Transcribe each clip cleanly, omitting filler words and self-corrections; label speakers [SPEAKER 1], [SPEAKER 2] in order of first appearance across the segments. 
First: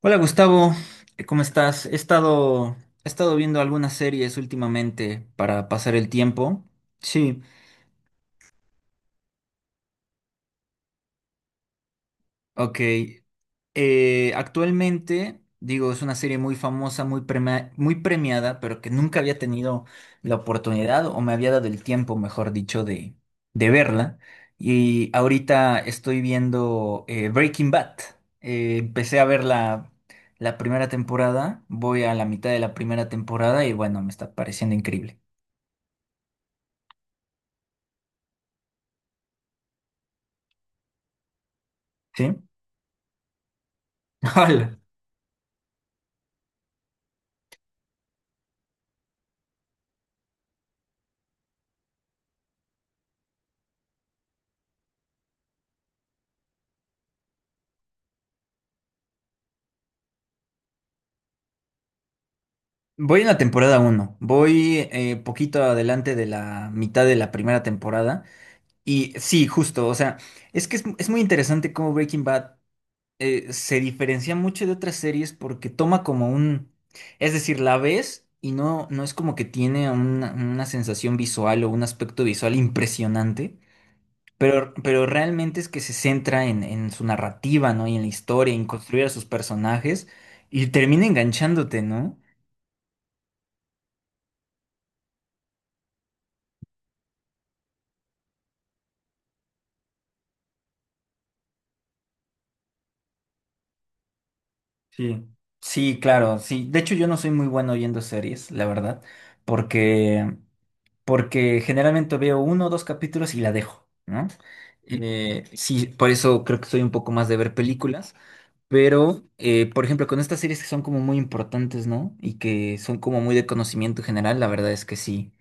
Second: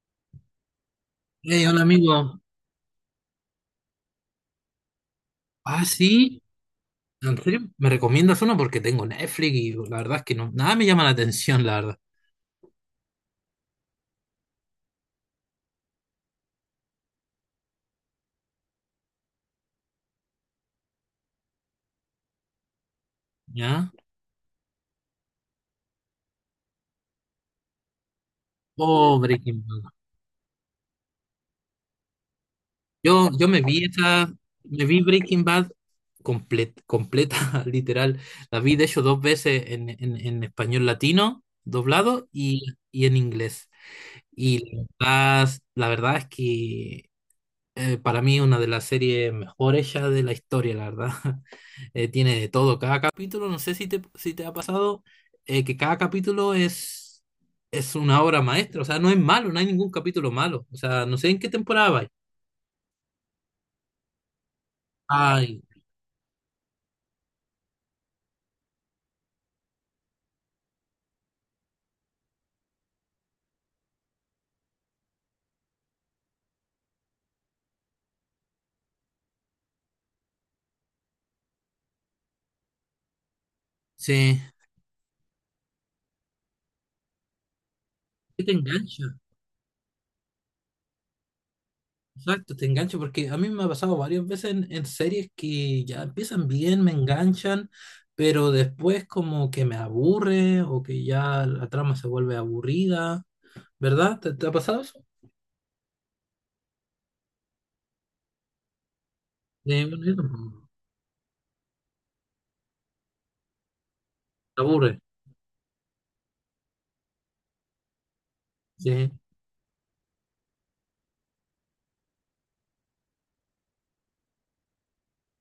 [SPEAKER 1] Hola Gustavo, ¿cómo
[SPEAKER 2] Hey, hola
[SPEAKER 1] estás? He
[SPEAKER 2] amigo.
[SPEAKER 1] estado, he estado viendo algunas series últimamente para
[SPEAKER 2] Ah,
[SPEAKER 1] pasar el
[SPEAKER 2] sí.
[SPEAKER 1] tiempo.
[SPEAKER 2] ¿En
[SPEAKER 1] Sí,
[SPEAKER 2] serio? ¿Me recomiendas uno? Porque tengo Netflix y la verdad es que no, nada me llama la atención, la verdad.
[SPEAKER 1] ok. Actualmente, digo, es una serie muy famosa, muy premiada, pero que nunca había tenido la oportunidad o me había dado el tiempo, mejor dicho, de
[SPEAKER 2] ¿Ya?
[SPEAKER 1] verla. Y ahorita estoy viendo Breaking Bad.
[SPEAKER 2] Oh,
[SPEAKER 1] Empecé a ver
[SPEAKER 2] Breaking Bad.
[SPEAKER 1] la primera temporada, voy a la mitad de la primera
[SPEAKER 2] Yo me
[SPEAKER 1] temporada y
[SPEAKER 2] vi
[SPEAKER 1] bueno, me
[SPEAKER 2] esa,
[SPEAKER 1] está pareciendo
[SPEAKER 2] me vi
[SPEAKER 1] increíble.
[SPEAKER 2] Breaking Bad completa, literal. La vi de hecho dos veces en español latino, doblado,
[SPEAKER 1] ¿Sí?
[SPEAKER 2] y en inglés. Y
[SPEAKER 1] Hola.
[SPEAKER 2] la verdad es que para mí una de las series mejores ya de la historia, la verdad. Tiene de todo. Cada capítulo, no sé si te ha pasado, que cada capítulo es una obra maestra. O sea, no es malo, no hay ningún capítulo malo. O sea, no sé en qué temporada vais.
[SPEAKER 1] Voy en la temporada uno, voy
[SPEAKER 2] Ay,
[SPEAKER 1] poquito adelante de la mitad de la primera temporada. Y sí, justo, o sea, es muy interesante cómo Breaking Bad se diferencia mucho de otras series porque toma como un, es decir, la ves y no, no es como que tiene una sensación visual o un aspecto visual impresionante,
[SPEAKER 2] sí.
[SPEAKER 1] pero realmente es que se centra en su narrativa, ¿no? Y en la
[SPEAKER 2] Que te
[SPEAKER 1] historia, en construir
[SPEAKER 2] engancha.
[SPEAKER 1] a sus personajes y termina enganchándote, ¿no?
[SPEAKER 2] Exacto, te engancha porque a mí me ha pasado varias veces en series que ya empiezan bien, me enganchan, pero después como que me aburre o que ya la trama se vuelve aburrida. ¿Verdad? ¿Te te ha pasado eso?
[SPEAKER 1] Sí. Sí, claro, sí. De hecho, yo no soy muy bueno oyendo series, la verdad,
[SPEAKER 2] Bueno, yo
[SPEAKER 1] porque
[SPEAKER 2] tampoco.
[SPEAKER 1] porque generalmente veo uno o dos capítulos y la dejo, ¿no?
[SPEAKER 2] Me aburre.
[SPEAKER 1] Sí, por eso creo que soy un poco más de ver películas,
[SPEAKER 2] Sí,
[SPEAKER 1] pero, por ejemplo, con estas series que son como muy importantes, ¿no? Y que son como muy de conocimiento general, la verdad es que sí,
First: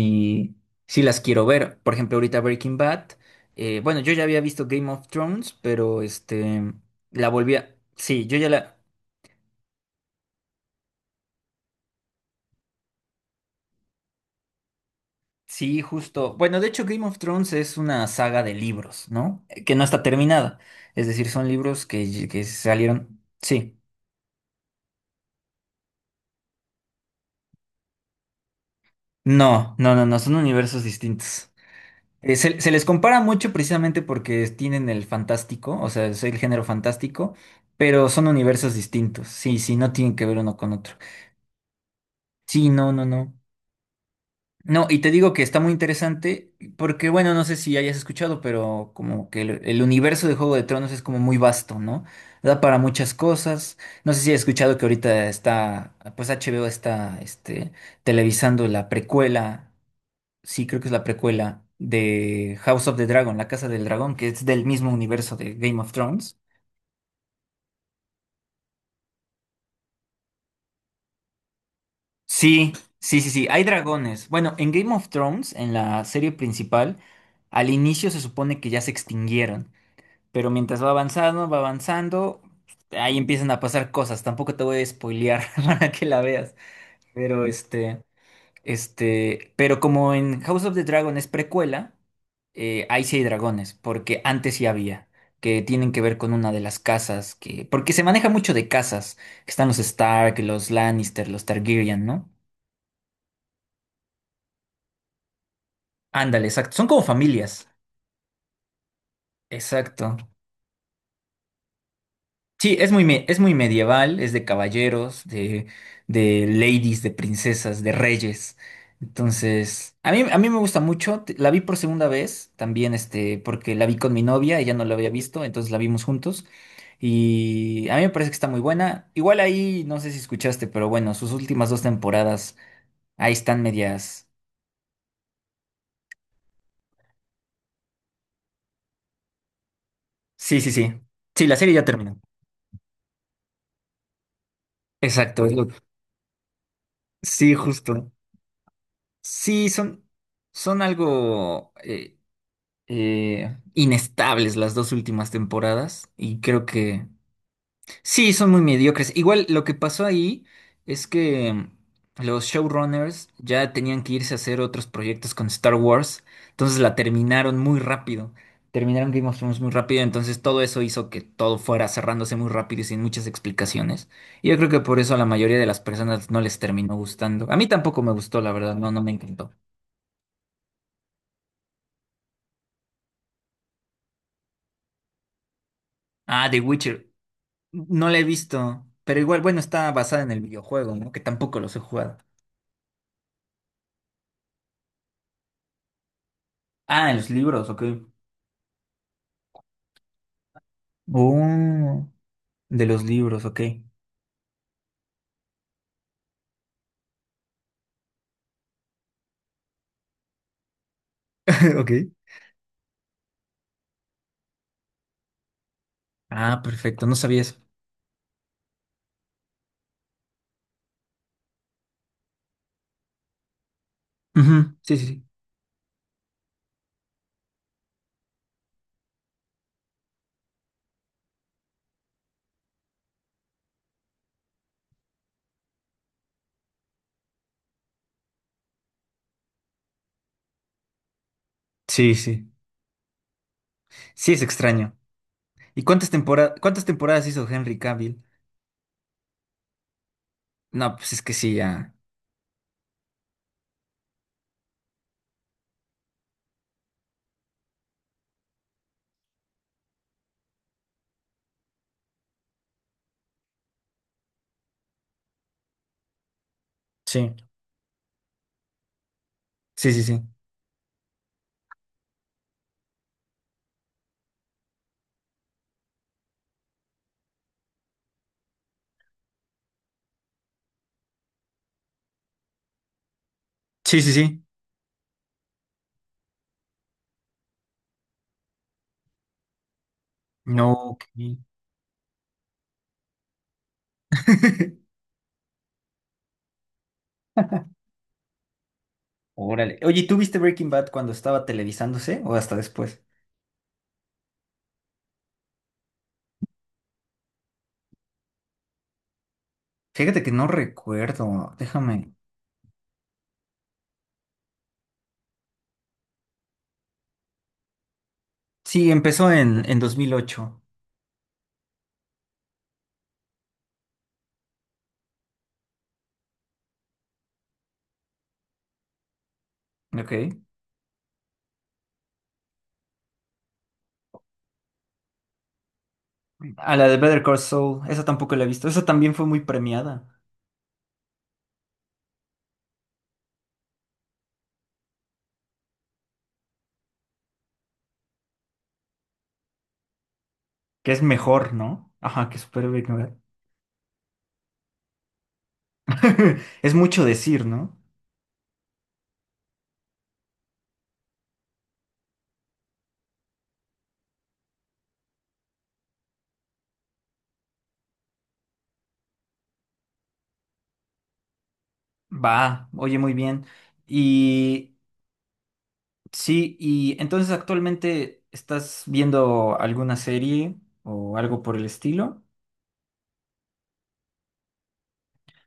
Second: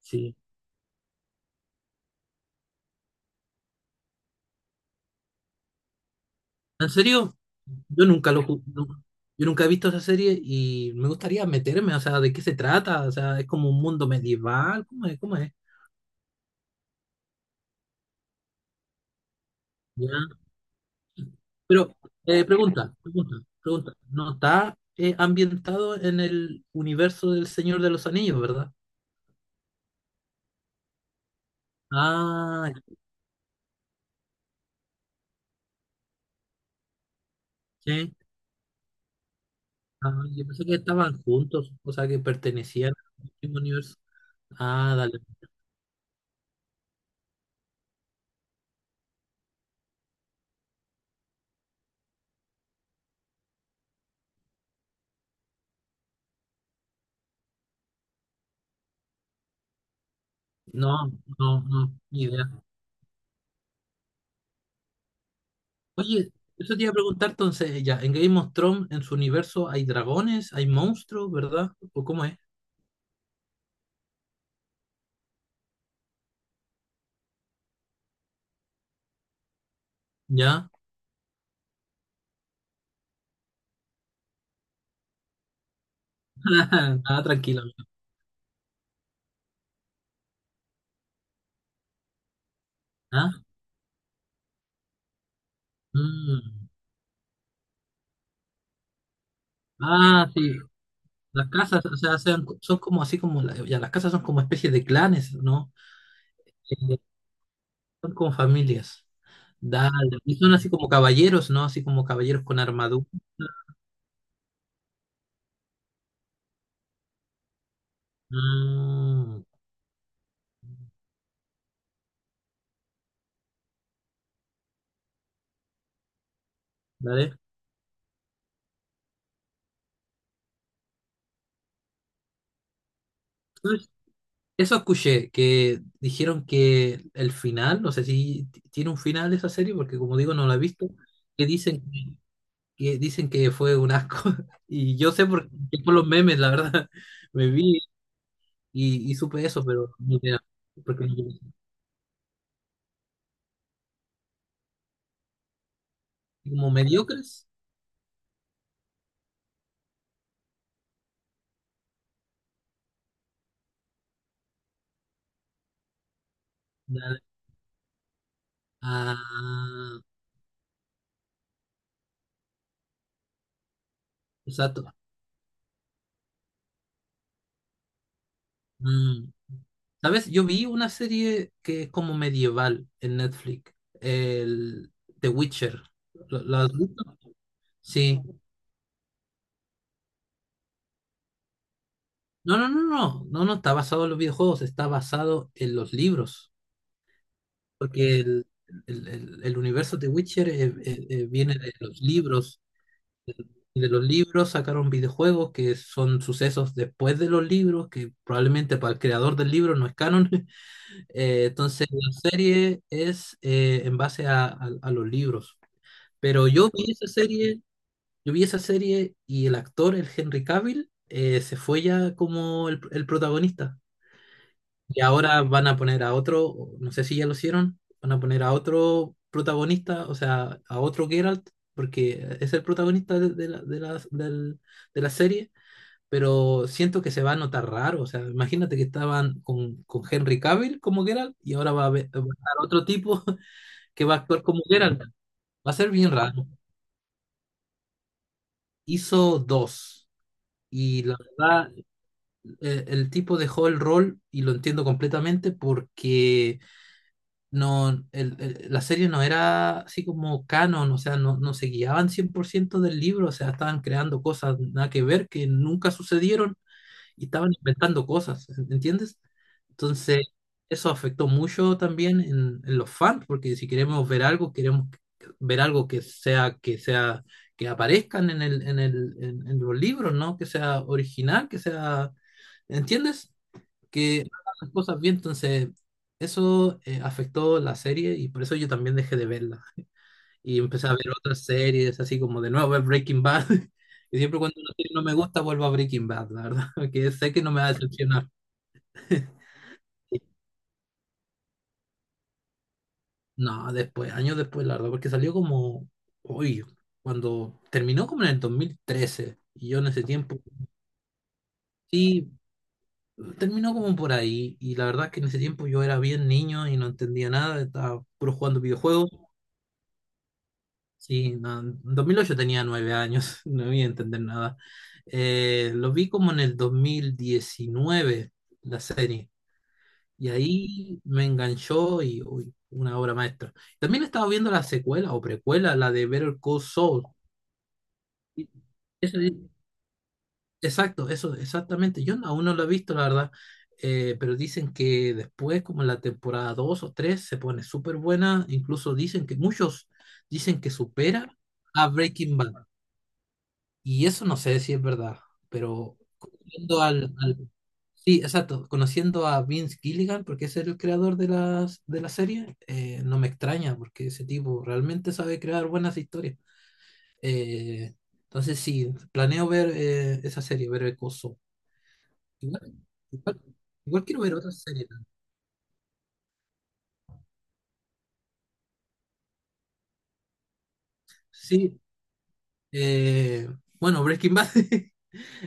[SPEAKER 2] sí.
[SPEAKER 1] sí las quiero ver. Por ejemplo, ahorita Breaking Bad, bueno, yo ya había visto Game of Thrones, pero este,
[SPEAKER 2] ¿En
[SPEAKER 1] la
[SPEAKER 2] serio?
[SPEAKER 1] volví a...
[SPEAKER 2] Yo
[SPEAKER 1] Sí,
[SPEAKER 2] nunca
[SPEAKER 1] yo
[SPEAKER 2] lo
[SPEAKER 1] ya
[SPEAKER 2] ju-
[SPEAKER 1] la...
[SPEAKER 2] No, yo nunca he visto esa serie y me gustaría meterme. O sea, ¿de qué se trata? O sea, ¿es como un mundo medieval? ¿Cómo es? ¿Cómo es?
[SPEAKER 1] Sí, justo. Bueno, de hecho, Game of Thrones es una saga de libros, ¿no? Que no está
[SPEAKER 2] Ya.
[SPEAKER 1] terminada. Es decir, son libros
[SPEAKER 2] Pero
[SPEAKER 1] que
[SPEAKER 2] pregunta,
[SPEAKER 1] salieron.
[SPEAKER 2] pregunta,
[SPEAKER 1] Sí.
[SPEAKER 2] pregunta. ¿No está ambientado en el universo del Señor de los Anillos, ¿verdad?
[SPEAKER 1] No, no, no, no, son universos distintos.
[SPEAKER 2] Ah,
[SPEAKER 1] Se les compara mucho precisamente porque tienen el fantástico, o sea, es el género fantástico, pero
[SPEAKER 2] sí.
[SPEAKER 1] son universos distintos. Sí, sí, no
[SPEAKER 2] Ah,
[SPEAKER 1] tienen que ver
[SPEAKER 2] yo
[SPEAKER 1] uno
[SPEAKER 2] pensé
[SPEAKER 1] con
[SPEAKER 2] que
[SPEAKER 1] otro.
[SPEAKER 2] estaban juntos, o sea, que
[SPEAKER 1] Sí, no,
[SPEAKER 2] pertenecían
[SPEAKER 1] no,
[SPEAKER 2] al
[SPEAKER 1] no.
[SPEAKER 2] mismo universo.
[SPEAKER 1] No,
[SPEAKER 2] Ah,
[SPEAKER 1] y te
[SPEAKER 2] dale.
[SPEAKER 1] digo que está muy interesante porque, bueno, no sé si hayas escuchado, pero como que el universo de Juego de Tronos es como muy vasto, ¿no? Da para muchas cosas. No sé si has escuchado que ahorita está, pues HBO está, este, televisando la precuela, sí, creo que es la
[SPEAKER 2] No, no,
[SPEAKER 1] precuela
[SPEAKER 2] no, ni idea.
[SPEAKER 1] de House of the Dragon, La Casa del Dragón, que es del mismo universo de Game of
[SPEAKER 2] Oye,
[SPEAKER 1] Thrones.
[SPEAKER 2] eso te iba a preguntar entonces. Ya, en Game of Thrones, en su universo, ¿hay dragones? ¿Hay monstruos, verdad? ¿O cómo es?
[SPEAKER 1] Sí, sí, sí, sí, hay dragones. Bueno, en Game of Thrones, en la serie principal, al inicio se supone que ya se extinguieron. Pero
[SPEAKER 2] ¿Ya?
[SPEAKER 1] mientras va avanzando, ahí empiezan a pasar cosas. Tampoco te voy a spoilear para que la veas.
[SPEAKER 2] Ah,
[SPEAKER 1] Pero
[SPEAKER 2] tranquilo.
[SPEAKER 1] este, pero como en House of the Dragon es precuela, ahí sí hay
[SPEAKER 2] Ah,
[SPEAKER 1] dragones, porque antes sí había, que tienen que ver con una de
[SPEAKER 2] mm.
[SPEAKER 1] las casas, que, porque se maneja mucho de casas, que están los
[SPEAKER 2] Ah,
[SPEAKER 1] Stark,
[SPEAKER 2] sí.
[SPEAKER 1] los Lannister, los
[SPEAKER 2] Las casas, o
[SPEAKER 1] Targaryen,
[SPEAKER 2] sea,
[SPEAKER 1] ¿no?
[SPEAKER 2] son como así como, ya, las casas son como especies de clanes, ¿no?
[SPEAKER 1] Ándale, exacto. Son
[SPEAKER 2] Eh,
[SPEAKER 1] como familias.
[SPEAKER 2] Son como familias. Dale.
[SPEAKER 1] Exacto.
[SPEAKER 2] Y son así como caballeros, ¿no? Así como caballeros con
[SPEAKER 1] Sí,
[SPEAKER 2] armadura.
[SPEAKER 1] es muy medieval, es de caballeros, de ladies, de princesas, de reyes.
[SPEAKER 2] Mm,
[SPEAKER 1] Entonces, a mí me gusta mucho. La vi por segunda vez, también este, porque la vi con mi novia, ella no la había visto, entonces la vimos juntos.
[SPEAKER 2] dale.
[SPEAKER 1] Y a mí me parece que está muy buena. Igual ahí, no sé si escuchaste, pero bueno, sus últimas dos temporadas, ahí están medias.
[SPEAKER 2] Eso escuché, que dijeron que el final, no sé si t- tiene un final esa serie, porque como digo, no la he
[SPEAKER 1] Sí, sí,
[SPEAKER 2] visto,
[SPEAKER 1] sí. Sí,
[SPEAKER 2] que
[SPEAKER 1] la serie
[SPEAKER 2] dicen
[SPEAKER 1] ya terminó.
[SPEAKER 2] que dicen que fue un asco. Y yo sé
[SPEAKER 1] Exacto,
[SPEAKER 2] por,
[SPEAKER 1] es lo-
[SPEAKER 2] que por los memes, la verdad, me
[SPEAKER 1] sí,
[SPEAKER 2] vi
[SPEAKER 1] justo.
[SPEAKER 2] y supe eso,
[SPEAKER 1] Sí,
[SPEAKER 2] pero
[SPEAKER 1] son,
[SPEAKER 2] ni idea.
[SPEAKER 1] son
[SPEAKER 2] Porque
[SPEAKER 1] algo. Inestables las dos últimas temporadas y creo
[SPEAKER 2] como
[SPEAKER 1] que
[SPEAKER 2] mediocres,
[SPEAKER 1] sí, son muy mediocres. Igual lo que pasó ahí es que los showrunners ya tenían que irse a hacer otros proyectos con Star Wars, entonces la
[SPEAKER 2] nada.
[SPEAKER 1] terminaron muy rápido. Terminaron
[SPEAKER 2] Ah,
[SPEAKER 1] Game of Thrones muy rápido, entonces todo eso hizo que todo fuera cerrándose muy rápido y sin muchas explicaciones. Y yo creo que
[SPEAKER 2] exacto.
[SPEAKER 1] por eso a la mayoría de las personas no les terminó gustando. A mí tampoco me gustó, la verdad, no, no me
[SPEAKER 2] Mm.
[SPEAKER 1] encantó.
[SPEAKER 2] ¿Sabes? Yo vi una serie que es como medieval en Netflix, el The Witcher. ¿Lo,
[SPEAKER 1] Ah,
[SPEAKER 2] lo
[SPEAKER 1] The
[SPEAKER 2] has
[SPEAKER 1] Witcher.
[SPEAKER 2] visto?
[SPEAKER 1] No la
[SPEAKER 2] Sí.
[SPEAKER 1] he visto, pero igual, bueno, está basada en el videojuego, ¿no? Que tampoco los he jugado.
[SPEAKER 2] No, no, no, no, no, no está basado en los videojuegos, está basado en los libros,
[SPEAKER 1] Ah, en los libros, ok.
[SPEAKER 2] porque el universo de Witcher viene de los
[SPEAKER 1] Oh,
[SPEAKER 2] libros,
[SPEAKER 1] de los libros, ok.
[SPEAKER 2] y de los libros sacaron videojuegos que son sucesos después de los libros, que probablemente para el creador del libro no es canon. Entonces
[SPEAKER 1] Ok.
[SPEAKER 2] la serie es en base a los libros. Pero
[SPEAKER 1] Ah, perfecto, no sabía eso.
[SPEAKER 2] yo vi esa serie y el actor, el Henry Cavill, se fue ya como el protagonista.
[SPEAKER 1] Ujú, sí,
[SPEAKER 2] Y
[SPEAKER 1] sí, sí.
[SPEAKER 2] ahora van a poner a otro, no sé si ya lo hicieron, van a poner a otro protagonista, o sea, a otro Geralt, porque es el protagonista de la serie, pero siento que se va a notar raro. O sea, imagínate que estaban con Henry Cavill como Geralt y ahora
[SPEAKER 1] Sí,
[SPEAKER 2] va a
[SPEAKER 1] sí.
[SPEAKER 2] estar otro tipo que va a
[SPEAKER 1] Sí, es
[SPEAKER 2] actuar como
[SPEAKER 1] extraño.
[SPEAKER 2] Geralt. Va a
[SPEAKER 1] ¿Y
[SPEAKER 2] ser bien raro.
[SPEAKER 1] cuántas temporadas hizo Henry Cavill?
[SPEAKER 2] Hizo dos.
[SPEAKER 1] No,
[SPEAKER 2] Y
[SPEAKER 1] pues
[SPEAKER 2] la
[SPEAKER 1] es que sí,
[SPEAKER 2] verdad,
[SPEAKER 1] ya.
[SPEAKER 2] el tipo dejó el rol y lo entiendo completamente porque no, la serie no era así como canon. O sea, no, no se guiaban 100% del libro. O sea, estaban creando cosas nada que ver que nunca sucedieron y
[SPEAKER 1] Sí,
[SPEAKER 2] estaban inventando cosas, ¿entiendes?
[SPEAKER 1] sí, sí, sí.
[SPEAKER 2] Entonces, eso afectó mucho también en los fans, porque si queremos ver algo, queremos ver algo que que aparezcan en los libros, ¿no? Que sea original, ¿entiendes?
[SPEAKER 1] Sí, sí,
[SPEAKER 2] Que no
[SPEAKER 1] sí.
[SPEAKER 2] hagan las cosas bien. Entonces eso afectó la serie y por eso yo también dejé de verla y
[SPEAKER 1] No,
[SPEAKER 2] empecé a ver
[SPEAKER 1] ok.
[SPEAKER 2] otras series, así como de nuevo ver Breaking Bad. Y siempre cuando una serie no me gusta vuelvo a Breaking Bad, la verdad, porque sé que no me va a decepcionar.
[SPEAKER 1] Órale. Oye, ¿tú viste Breaking Bad cuando estaba televisándose o hasta después?
[SPEAKER 2] No, después, años después, la verdad, porque salió como, uy, cuando terminó como en el 2013 y yo en ese
[SPEAKER 1] Fíjate que
[SPEAKER 2] tiempo,
[SPEAKER 1] no recuerdo. Déjame.
[SPEAKER 2] sí, terminó como por ahí, y la verdad es que en ese tiempo yo era bien niño y no entendía nada, estaba puro jugando
[SPEAKER 1] Sí,
[SPEAKER 2] videojuegos.
[SPEAKER 1] empezó en 2008.
[SPEAKER 2] Sí, no, en 2008 tenía nueve años. No voy a entender nada. Lo vi como en el 2019, la serie,
[SPEAKER 1] Ok.
[SPEAKER 2] y ahí me enganchó y uy, una obra maestra. También estaba viendo la secuela o precuela, la de Better Call
[SPEAKER 1] A la de
[SPEAKER 2] Saul.
[SPEAKER 1] Better Call Saul, esa tampoco la he
[SPEAKER 2] Y
[SPEAKER 1] visto. Esa también
[SPEAKER 2] eso
[SPEAKER 1] fue muy
[SPEAKER 2] di-
[SPEAKER 1] premiada.
[SPEAKER 2] exacto, eso, exactamente. Yo no, aún no lo he visto, la verdad, pero dicen que después, como en la temporada 2 o 3 se pone súper buena. Incluso dicen que muchos dicen que
[SPEAKER 1] Que es
[SPEAKER 2] supera
[SPEAKER 1] mejor,
[SPEAKER 2] a
[SPEAKER 1] ¿no? Ajá,
[SPEAKER 2] Breaking
[SPEAKER 1] que
[SPEAKER 2] Bad.
[SPEAKER 1] Superhéroe Ignorar.
[SPEAKER 2] Y eso no sé si es verdad, pero
[SPEAKER 1] Es
[SPEAKER 2] conociendo
[SPEAKER 1] mucho decir, ¿no?
[SPEAKER 2] sí, exacto, conociendo a Vince Gilligan, porque es el creador de de la serie. No me extraña, porque ese tipo realmente sabe crear buenas historias. Eh, entonces sí, planeo ver esa serie, ver el coso.
[SPEAKER 1] Va,
[SPEAKER 2] Igual,
[SPEAKER 1] oye, muy
[SPEAKER 2] igual,
[SPEAKER 1] bien.
[SPEAKER 2] igual quiero ver otras
[SPEAKER 1] Y
[SPEAKER 2] series también.
[SPEAKER 1] sí, y entonces actualmente estás viendo alguna serie o algo por el
[SPEAKER 2] Sí,
[SPEAKER 1] estilo.
[SPEAKER 2] eh, bueno, Breaking Bad.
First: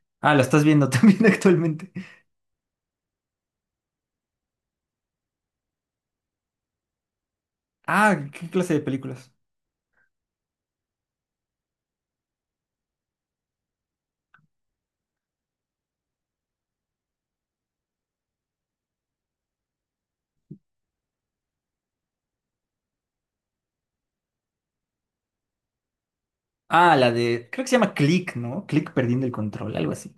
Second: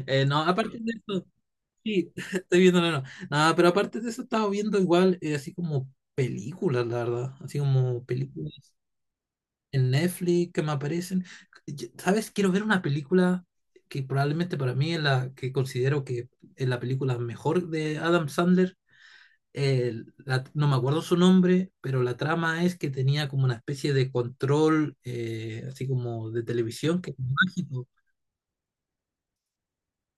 [SPEAKER 1] Ah,
[SPEAKER 2] No,
[SPEAKER 1] la estás
[SPEAKER 2] aparte
[SPEAKER 1] viendo
[SPEAKER 2] de
[SPEAKER 1] también
[SPEAKER 2] eso.
[SPEAKER 1] actualmente.
[SPEAKER 2] Sí, estoy viendo, no, no. Nada, pero aparte de eso, estaba viendo igual, así como películas, la verdad. Así como
[SPEAKER 1] Ah, ¿qué clase
[SPEAKER 2] películas
[SPEAKER 1] de películas?
[SPEAKER 2] en Netflix que me aparecen. ¿Sabes? Quiero ver una película que probablemente para mí es la que considero que es la película mejor de Adam Sandler. No me acuerdo su nombre, pero la trama es que tenía como una especie de control, así como de
[SPEAKER 1] Ah,
[SPEAKER 2] televisión, que
[SPEAKER 1] la
[SPEAKER 2] es
[SPEAKER 1] de, creo que se
[SPEAKER 2] mágico.
[SPEAKER 1] llama Click, ¿no? Click perdiendo el control, algo así.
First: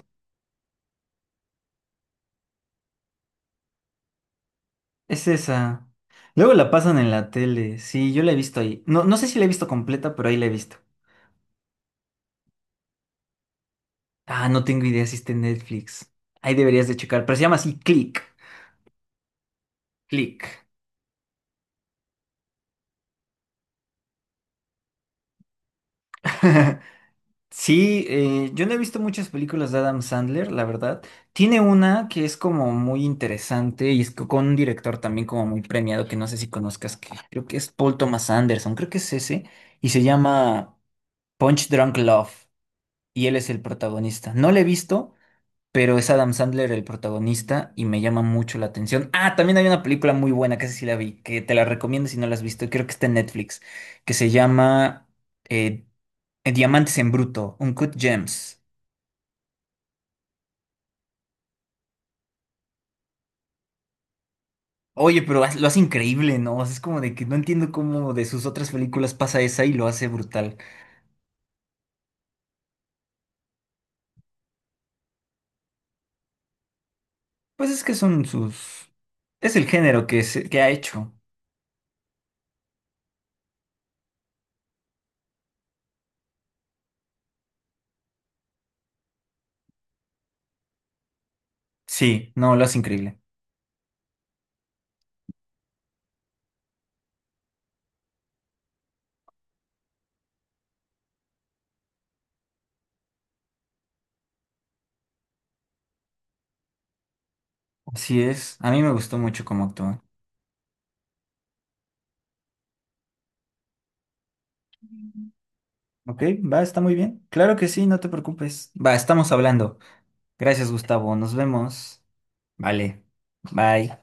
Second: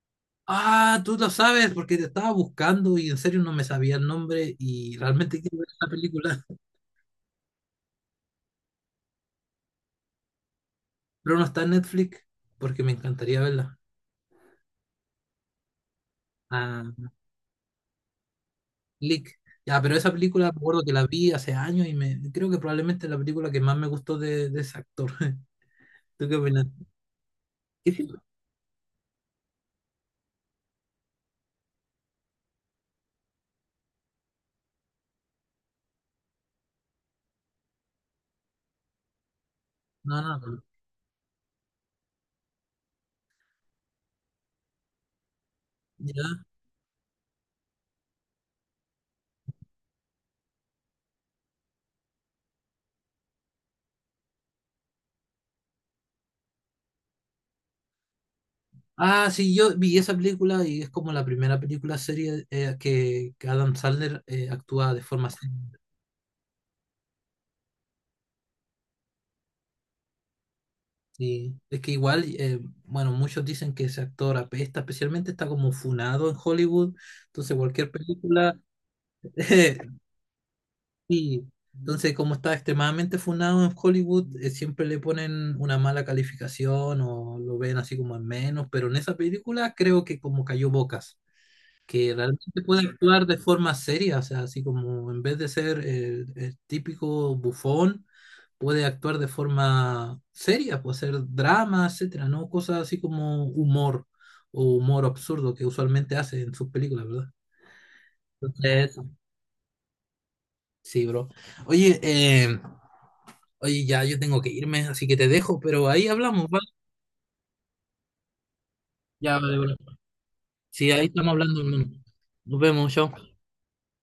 [SPEAKER 2] Ah, tú lo sabes porque te estaba buscando y en serio no me sabía el nombre y
[SPEAKER 1] Es
[SPEAKER 2] realmente quiero ver
[SPEAKER 1] esa.
[SPEAKER 2] esta película,
[SPEAKER 1] Luego la pasan en la tele. Sí, yo la he visto ahí. No, no sé si la he visto completa, pero ahí la he visto.
[SPEAKER 2] pero no está en Netflix porque me encantaría verla.
[SPEAKER 1] Ah, no tengo idea si está en Netflix. Ahí deberías de
[SPEAKER 2] Ah,
[SPEAKER 1] checar, pero se llama así Click.
[SPEAKER 2] Click. Ya, pero esa película me
[SPEAKER 1] Click.
[SPEAKER 2] acuerdo que la vi hace años y me creo que probablemente es la película que más me gustó de ese actor. ¿Tú qué opinas? ¿Qué
[SPEAKER 1] Sí,
[SPEAKER 2] film?
[SPEAKER 1] yo no he visto muchas películas de Adam Sandler, la verdad. Tiene una que es como muy interesante y es con un director también como muy premiado que no sé si conozcas, que creo que es Paul Thomas Anderson, creo que es ese, y se
[SPEAKER 2] No, no, no.
[SPEAKER 1] llama Punch Drunk Love, y él es el protagonista. No la he visto. Pero es Adam
[SPEAKER 2] Ya.
[SPEAKER 1] Sandler el protagonista y me llama mucho la atención. Ah, también hay una película muy buena que esa sí la vi, que te la recomiendo si no la has visto, creo que está en Netflix, que se llama eh, Diamantes en Bruto, Uncut Gems.
[SPEAKER 2] Ah, sí, yo vi esa película y es como la primera película serie que Adam Sandler actúa de
[SPEAKER 1] Oye,
[SPEAKER 2] forma seria.
[SPEAKER 1] lo hace increíble, ¿no? O sea, es como de que no entiendo cómo de sus otras películas pasa esa y lo hace brutal.
[SPEAKER 2] Sí, es que igual, bueno, muchos dicen que ese actor apesta, especialmente está como funado en Hollywood, entonces
[SPEAKER 1] Pues es
[SPEAKER 2] cualquier
[SPEAKER 1] que son
[SPEAKER 2] película,
[SPEAKER 1] sus... Es el
[SPEAKER 2] eh,
[SPEAKER 1] género que ha hecho.
[SPEAKER 2] sí, entonces como está extremadamente funado en Hollywood, siempre le ponen una mala calificación o lo ven así como en menos, pero en esa película creo que como cayó bocas que
[SPEAKER 1] Sí, no,
[SPEAKER 2] realmente
[SPEAKER 1] lo hace
[SPEAKER 2] puede
[SPEAKER 1] increíble.
[SPEAKER 2] actuar de forma seria. O sea, así como en vez de ser el típico bufón, puede actuar de forma seria, puede hacer drama, etcétera, ¿no? Cosas así como humor o humor absurdo que usualmente hace en sus películas, ¿verdad?
[SPEAKER 1] Así es. A mí me
[SPEAKER 2] Entonces,
[SPEAKER 1] gustó mucho cómo actúa.
[SPEAKER 2] sí, bro. Oye, oye, ya yo tengo que irme, así que te dejo, pero ahí
[SPEAKER 1] Ok,
[SPEAKER 2] hablamos,
[SPEAKER 1] va,
[SPEAKER 2] ¿vale?
[SPEAKER 1] está muy bien. Claro que sí, no te preocupes. Va, estamos
[SPEAKER 2] Ya, vale, bro.
[SPEAKER 1] hablando. Gracias,
[SPEAKER 2] Sí, ahí
[SPEAKER 1] Gustavo.
[SPEAKER 2] estamos
[SPEAKER 1] Nos
[SPEAKER 2] hablando, hermano.
[SPEAKER 1] vemos.
[SPEAKER 2] Nos vemos,
[SPEAKER 1] Vale.
[SPEAKER 2] chao.
[SPEAKER 1] Bye.